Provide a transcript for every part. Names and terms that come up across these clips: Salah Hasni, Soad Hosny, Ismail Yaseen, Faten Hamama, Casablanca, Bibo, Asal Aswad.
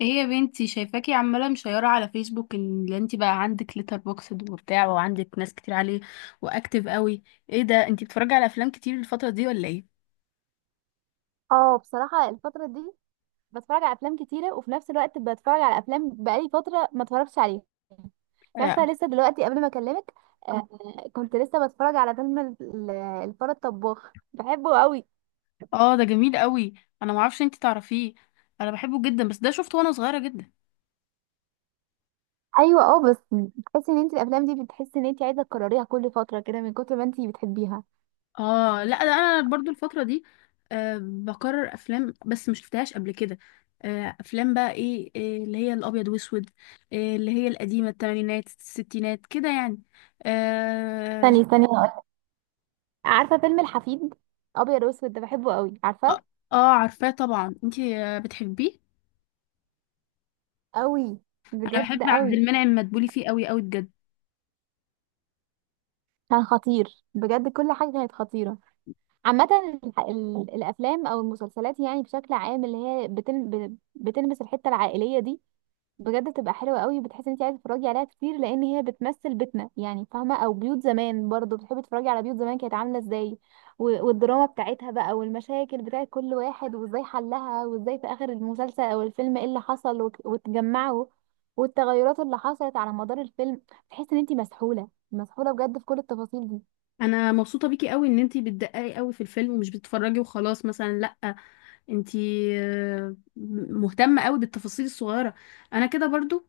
ايه يا بنتي، شايفاكي عماله مشيره على فيسبوك ان انت بقى عندك ليتر بوكسد وبتاع وعندك ناس كتير عليه واكتف قوي. ايه ده، انت بتتفرجي على افلام كتير الفتره دي ولا ايه؟ اه، بصراحة الفترة دي بتفرج على افلام كتيرة، وفي نفس الوقت بتفرج على افلام بقالي فترة ما اتفرجتش عليها. انت اه. عارفة لسه دلوقتي قبل ما اكلمك آه كنت لسه بتفرج على فيلم الفار الطباخ، بحبه قوي. ده جميل قوي. انا معرفش انت تعرفيه. انا بحبه جدا، بس ده شفته وانا صغيره جدا. ايوه، بس بتحسي ان انت الافلام دي بتحسي ان انت عايزة تكرريها كل فترة كده من كتر ما انت بتحبيها. اه لا، ده انا برضو الفتره دي بكرر افلام، بس مش شفتهاش قبل كده. آه افلام بقى ايه، إيه اللي هي الابيض واسود، إيه اللي هي القديمه، الثمانينات الستينات كده يعني. آه، ثانية ثانية هقولك. عارفة فيلم الحفيد؟ ابيض واسود، ده بحبه قوي، اه، عارفة؟ عارفاه طبعا. انتي بتحبيه. قوي، انا بحب بجد عبد قوي. المنعم مدبولي فيه قوي قوي بجد. كان خطير بجد، كل حاجة كانت خطيرة. عامة الأفلام أو المسلسلات يعني بشكل عام اللي هي بتلمس الحتة العائلية دي، بجد بتبقى حلوة قوي، بتحس إن أنت عايزة تتفرجي عليها كتير لأن هي بتمثل بيتنا، يعني فاهمة؟ أو بيوت زمان برضه بتحبي تتفرجي على بيوت زمان كانت عاملة إزاي. والدراما بتاعتها بقى، والمشاكل بتاعت كل واحد وإزاي حلها، وإزاي في آخر المسلسل أو الفيلم إيه اللي حصل وتجمعوا، والتغيرات اللي حصلت على مدار الفيلم. تحس إن أنت مسحولة مسحولة بجد في كل التفاصيل دي. انا مبسوطه بيكي قوي ان انتي بتدققي قوي في الفيلم ومش بتتفرجي وخلاص مثلا، لا، انتي آه، مهتمه قوي بالتفاصيل الصغيره. انا كده برضو،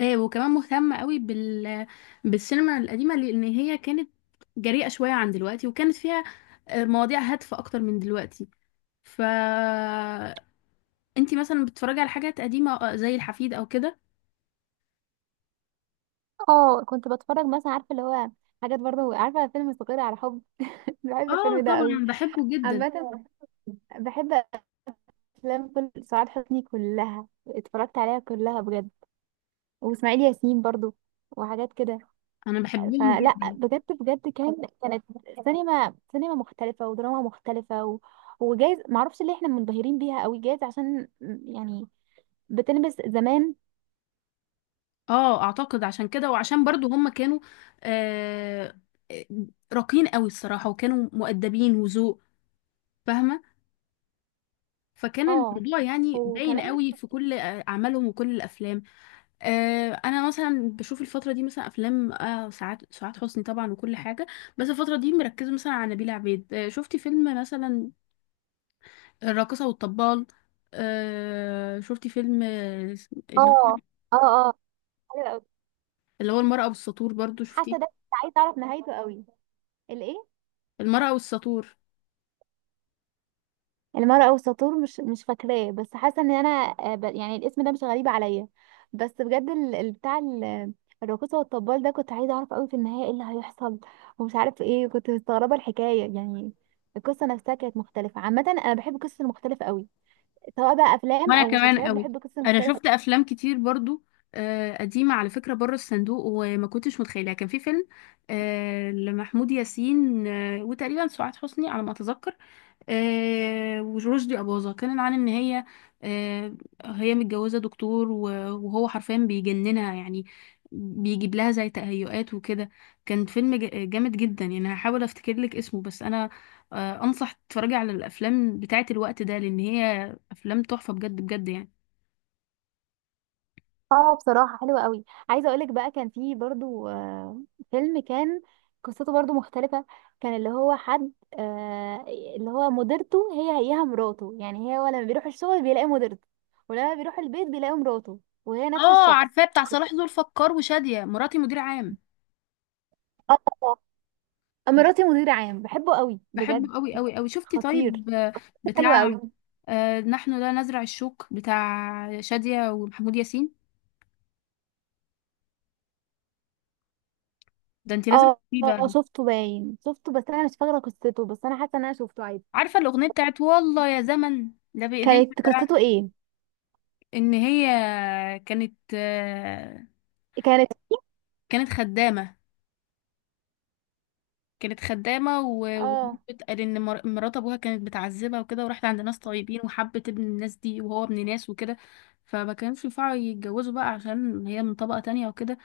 وكمان مهتمه قوي بالسينما القديمه، لان هي كانت جريئه شويه عن دلوقتي، وكانت فيها مواضيع هادفه اكتر من دلوقتي. ف انتي مثلا بتتفرجي على حاجات قديمه زي الحفيد او كده؟ اه، كنت بتفرج مثلا، عارفه اللي هو حاجات برضه، عارفه فيلم فقير على حب؟ بحب اه الفيلم ده قوي. طبعا بحبه جدا. عامه أيوة. بحب افلام كل سعاد حسني كلها، اتفرجت عليها كلها بجد. واسماعيل ياسين برضه وحاجات كده. انا بحبهم فلا، جدا. بجد بجد، كانت سينما سينما مختلفه ودراما مختلفه وجايز معرفش ليه احنا منبهرين بيها قوي، جايز عشان يعني بتلمس زمان. اه اعتقد عشان كده، وعشان برضو هم كانوا آه راقيين قوي الصراحة، وكانوا مؤدبين وذوق، فاهمة، فكان اه. الموضوع يعني باين وكمان. قوي في كل اعمالهم وكل الافلام. آه انا مثلا بشوف الفترة دي مثلا افلام آه سعاد حسني طبعا وكل حاجة. بس الفترة دي مركزة مثلا على نبيلة عبيد. آه شفتي فيلم مثلا الراقصة والطبال؟ آه شفتي فيلم آه، اللي هو اه، اه، اه، حلو قوي. اللي هو المرأة والسطور، برضو شفتيه؟ حتى ده كنت عايزه اعرف نهايته قوي، الايه؟ المرأة والسطور. المرأة والساطور، مش فاكراه، بس حاسة ان انا يعني الاسم ده مش غريب عليا. بس بجد، الراقصة والطبال ده كنت عايزة اعرف قوي في النهاية ايه اللي هيحصل، ومش عارف ايه، كنت مستغربة الحكاية يعني. القصة نفسها كانت مختلفة. عامة انا بحب القصص المختلفة قوي، سواء بقى افلام وانا او كمان مسلسلات، قوي. بحب القصص انا المختلفة. شفت افلام كتير برضو قديمة على فكرة، بره الصندوق وما كنتش متخيلها. كان في فيلم لمحمود ياسين وتقريبا سعاد حسني على ما اتذكر، ورشدي أباظة، كان عن إن هي آه، هي متجوزة دكتور وهو حرفيا بيجننها يعني، بيجيب لها زي تهيؤات وكده. كان فيلم جامد جدا يعني. هحاول أفتكر لك اسمه، بس أنا أنصح تتفرجي على الأفلام بتاعة الوقت ده، لأن هي أفلام تحفة بجد بجد يعني. اه، بصراحة حلوة قوي. عايزة اقولك بقى كان في برضو فيلم كان قصته برضو مختلفة. كان اللي هو حد، آه، اللي هو مديرته هي هيها مراته، يعني هي لما بيروح الشغل بيلاقي مديرته، ولما بيروح البيت بيلاقي مراته، وهي نفس اه الشخص. عارفاه، بتاع صلاح ذو الفقار وشادية، مراتي مدير عام. اه، مراتي مدير عام، بحبه قوي بجد. بحبه قوي قوي قوي. شفتي خطير. طيب حلو بتاع قوي. نحن لا نزرع الشوك، بتاع شادية ومحمود ياسين؟ ده انت لازم اه، تسيبي بقى. اه، شفته باين شفته، بس انا مش فاكرة قصته، بس انا حاسة ان انا شفته عادي. عارفه الاغنيه بتاعت والله يا زمن، ده بايديك كانت الدرع. قصته ايه؟ ان هي كانت آه، كانت. كانت خدامه. كانت خدامه، اه، وبتقال ان مرات ابوها كانت بتعذبها وكده، وراحت عند ناس طيبين، وحبت ابن الناس دي، وهو ابن ناس وكده، فما كانوش ينفعوا يتجوزوا بقى عشان هي من طبقه تانية وكده،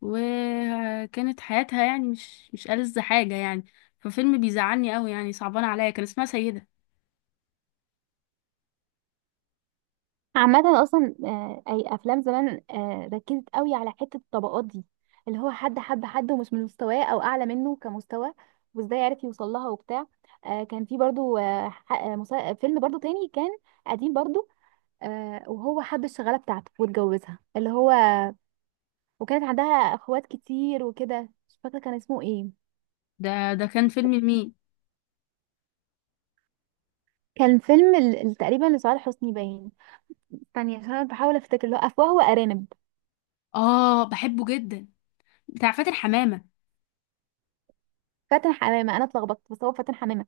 وكانت حياتها يعني مش ألذ حاجه يعني. ففيلم بيزعلني قوي يعني، صعبان عليا. كان اسمها سيده. عامة أصلا أي أفلام زمان ركزت قوي على حتة الطبقات دي، اللي هو حد حب حد ومش من مستواه أو أعلى منه كمستوى، وإزاي عرف يوصل لها وبتاع. كان في برضو فيلم برضو تاني كان قديم برضو، وهو حب الشغالة بتاعته واتجوزها اللي هو، وكانت عندها أخوات كتير وكده. مش فاكرة كان اسمه ايه. ده كان فيلم لمين؟ كان فيلم تقريبا لصالح حسني باين. ثانية عشان أنا بحاول أفتكر، اللي هو أفواه وأرانب. اه بحبه جدا، بتاع فاتن حمامة. فاتن حمامة. أنا اتلخبطت بس هو فاتن حمامة.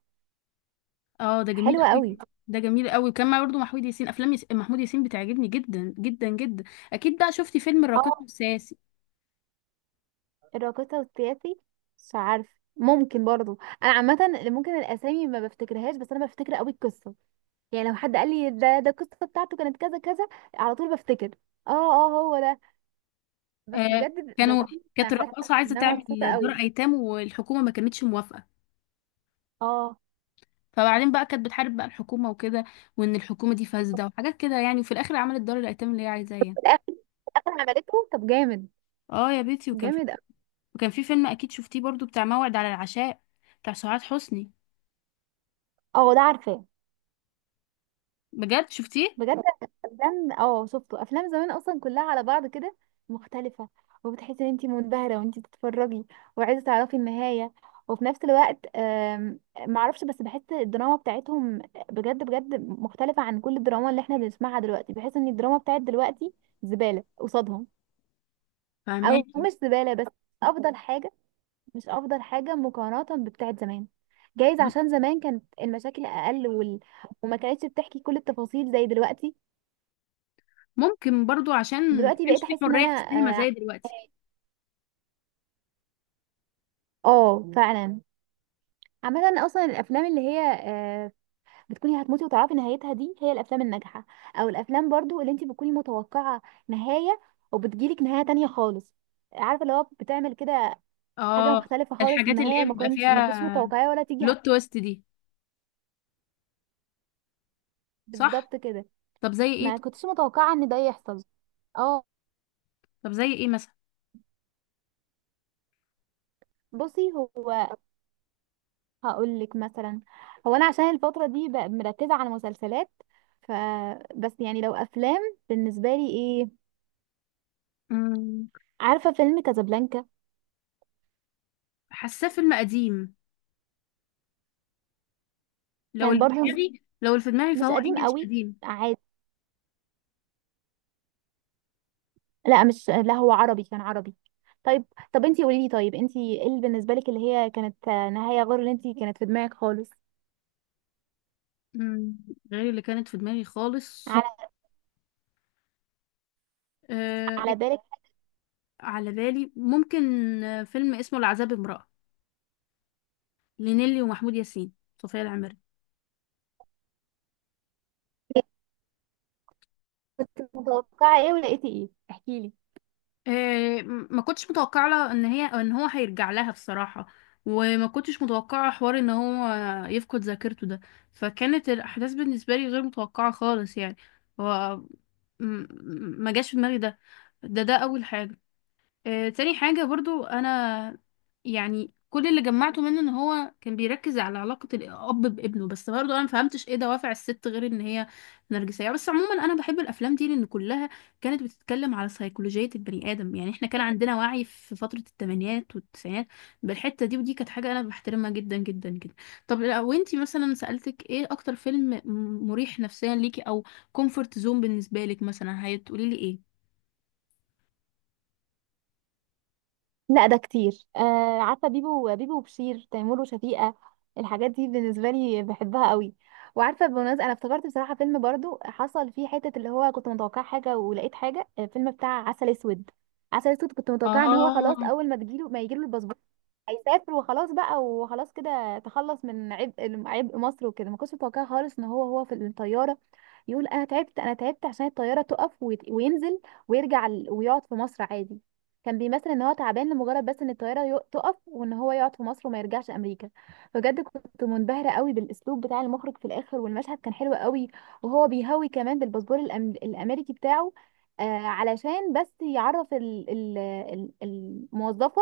اه ده جميل حلوة قوي. قوي. ده جميل قوي، كان معاه برضه محمود ياسين. محمود ياسين بتعجبني جدا جدا جدا. اكيد بقى شفتي فيلم الراقص والساسي؟ الراقصة والسياسي؟ مش عارفة، ممكن برضو. انا عامة ممكن الاسامي ما بفتكرهاش، بس انا بفتكر قوي القصة. يعني لو حد قال لي ده القصة بتاعته كانت كذا كذا، على طول بفتكر. اه، اه، هو ده. بس آه، بجد كانوا بكون كانت حاسة رقاصة عايزة ان انا مبسوطة تعمل دار قوي. ايتام، والحكومة ما كانتش موافقة، اه، فبعدين بقى كانت بتحارب بقى الحكومة وكده، وان الحكومة دي فاسدة وحاجات كده يعني، وفي الاخر عملت دار الايتام اللي هي عايزاه يعني. في الاخر عملته. طب جامد. اه يا بيتي. جامد أوي. وكان في فيلم اكيد شفتيه برضه، بتاع موعد على العشاء، بتاع سعاد حسني. اه، ده عارفاه. بجد شفتيه؟ بجد. افلام، اه شفته. افلام زمان اصلا كلها على بعض كده مختلفه، وبتحسي ان انت منبهره وانت بتتفرجي وعايزه تعرفي النهايه، وفي نفس الوقت معرفش، بس بحس الدراما بتاعتهم بجد بجد مختلفه عن كل الدراما اللي احنا بنسمعها دلوقتي. بحس ان الدراما بتاعت دلوقتي زباله قصادهم، او فهماكي. مش زباله، بس افضل حاجه، مش افضل حاجه مقارنه بتاعت زمان. جايز عشان زمان كانت المشاكل اقل وما كانتش بتحكي كل التفاصيل زي دلوقتي. ممكن برضو عشان ما دلوقتي بقيت كانش في احس ان حرية انا في السينما اه، زي دلوقتي. فعلا. عامة اصلا الافلام اللي هي بتكوني هتموتي وتعرفي نهايتها دي هي الافلام الناجحة، او الافلام برضو اللي انت بتكوني متوقعة نهاية وبتجيلك نهاية تانية خالص. عارفة، اللي هو بتعمل كده حاجة اه، مختلفة خالص، الحاجات اللي نهاية هي بيبقى ما كنتش فيها متوقعة ولا تيجي بلوت تويست دي. صح. بالظبط كده، طب زي ايه؟ ما كنتش متوقعة ان ده يحصل. اه، طب زي ايه مثلا؟ بصي، هو هقول لك مثلا. هو انا عشان الفتره دي بقى مركزه على مسلسلات، ف بس يعني لو افلام بالنسبه لي ايه؟ مم، عارفه فيلم كازابلانكا؟ حاساه فيلم قديم. لو كان اللي برضو في بحب. دماغي، مش فهو قديم انجلش قوي، قديم. عادي. لا، مش، لا هو عربي، كان عربي. طيب، طب انتي قولي لي، طيب انتي ايه اللي بالنسبه لك اللي هي كانت نهايه غير اللي انتي كانت في دماغك خالص؟ مم، غير اللي كانت في دماغي خالص. على، آه، على بالك، على بالي ممكن فيلم اسمه العذاب امرأة، لنيلي ومحمود ياسين، صوفيا العمري. كنت متوقعه ايه ولقيتي ايه؟ احكي لي. إيه، ما كنتش متوقعه لها ان هي ان هو هيرجع لها بصراحه، وما كنتش متوقعه حوار ان هو يفقد ذاكرته ده، فكانت الاحداث بالنسبه لي غير متوقعه خالص يعني. هو م- م- ما جاش في دماغي ده. ده اول حاجه. تاني حاجة برضو أنا، يعني كل اللي جمعته منه إن هو كان بيركز على علاقة الأب بابنه، بس برضو أنا مفهمتش إيه دوافع الست غير إن هي نرجسية. بس عموما أنا بحب الأفلام دي، لأن كلها كانت بتتكلم على سيكولوجية البني آدم. يعني إحنا كان عندنا وعي في فترة التمانينات والتسعينات بالحتة دي، ودي كانت حاجة أنا بحترمها جدا جدا جدا. طب لو أنتي مثلا سألتك إيه أكتر فيلم مريح نفسيا ليكي، أو كومفورت زون بالنسبة لك مثلا، هتقولي لي إيه؟ لا، ده كتير. آه، عارفه بيبو بيبو وبشير تيمور وشفيقة، الحاجات دي بالنسبه لي بحبها قوي. وعارفه بالمناسبه انا افتكرت بصراحه فيلم برضو حصل فيه حته اللي هو كنت متوقع حاجه ولقيت حاجه، الفيلم بتاع عسل اسود. عسل اسود كنت متوقع ان هو اه. خلاص اول ما تجيله ما يجيله الباسبور، هيسافر وخلاص بقى، وخلاص كده تخلص من عبء مصر وكده. ما كنتش متوقعه خالص ان هو في الطياره يقول انا تعبت انا تعبت، عشان الطياره تقف وينزل، ويرجع ويقعد في مصر عادي. كان بيمثل ان هو تعبان لمجرد بس ان الطياره تقف، وان هو يقعد في مصر وما يرجعش امريكا. بجد كنت منبهره قوي بالاسلوب بتاع المخرج في الاخر، والمشهد كان حلو قوي، وهو بيهوي كمان بالباسبور الامريكي بتاعه، آه علشان بس يعرف ال- الموظفه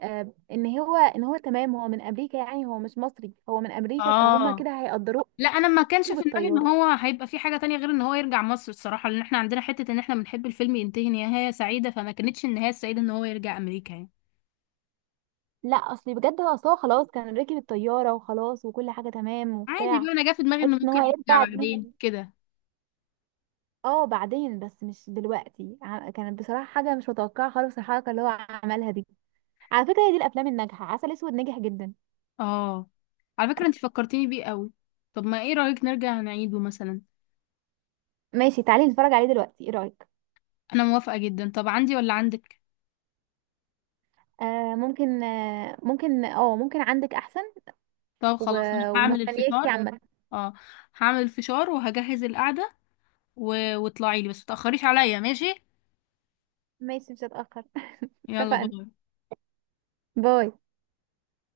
آه ان هو تمام، هو من امريكا يعني، هو مش مصري، هو من امريكا، فهم اه كده هيقدروه. لا، انا ما كانش في دماغي ان بالطياره. هو هيبقى في حاجه تانية غير ان هو يرجع مصر الصراحه، لان احنا عندنا حته ان احنا بنحب الفيلم ينتهي نهايه سعيده، فما كانتش النهايه السعيده ان هو يرجع امريكا يعني. لا، اصلي بجد هو اصلا خلاص كان راكب الطياره وخلاص، وكل حاجه تمام عادي وبتاع. بقى، انا جا في دماغي انه حته ان ممكن هو يرجع يرجع دي بعدين كده. اه، بعدين بس مش دلوقتي. كانت بصراحه حاجه مش متوقعه خالص الحركه اللي هو عملها دي. على فكره هي دي الافلام الناجحه، عسل اسود ناجح جدا. اه، على فكره انت فكرتيني بيه قوي. طب ما ايه رايك نرجع نعيده مثلا؟ ماشي، تعالي نتفرج عليه دلوقتي، ايه رايك؟ انا موافقه جدا. طب عندي ولا عندك؟ ممكن عندك احسن. طب و... خلاص، انا هعمل ومستنياكي الفشار. عامه. اه هعمل الفشار وهجهز القعده، واطلعي لي بس متاخريش عليا، ماشي؟ ماشي، مش هتاخر. يلا اتفقنا. باي. باي.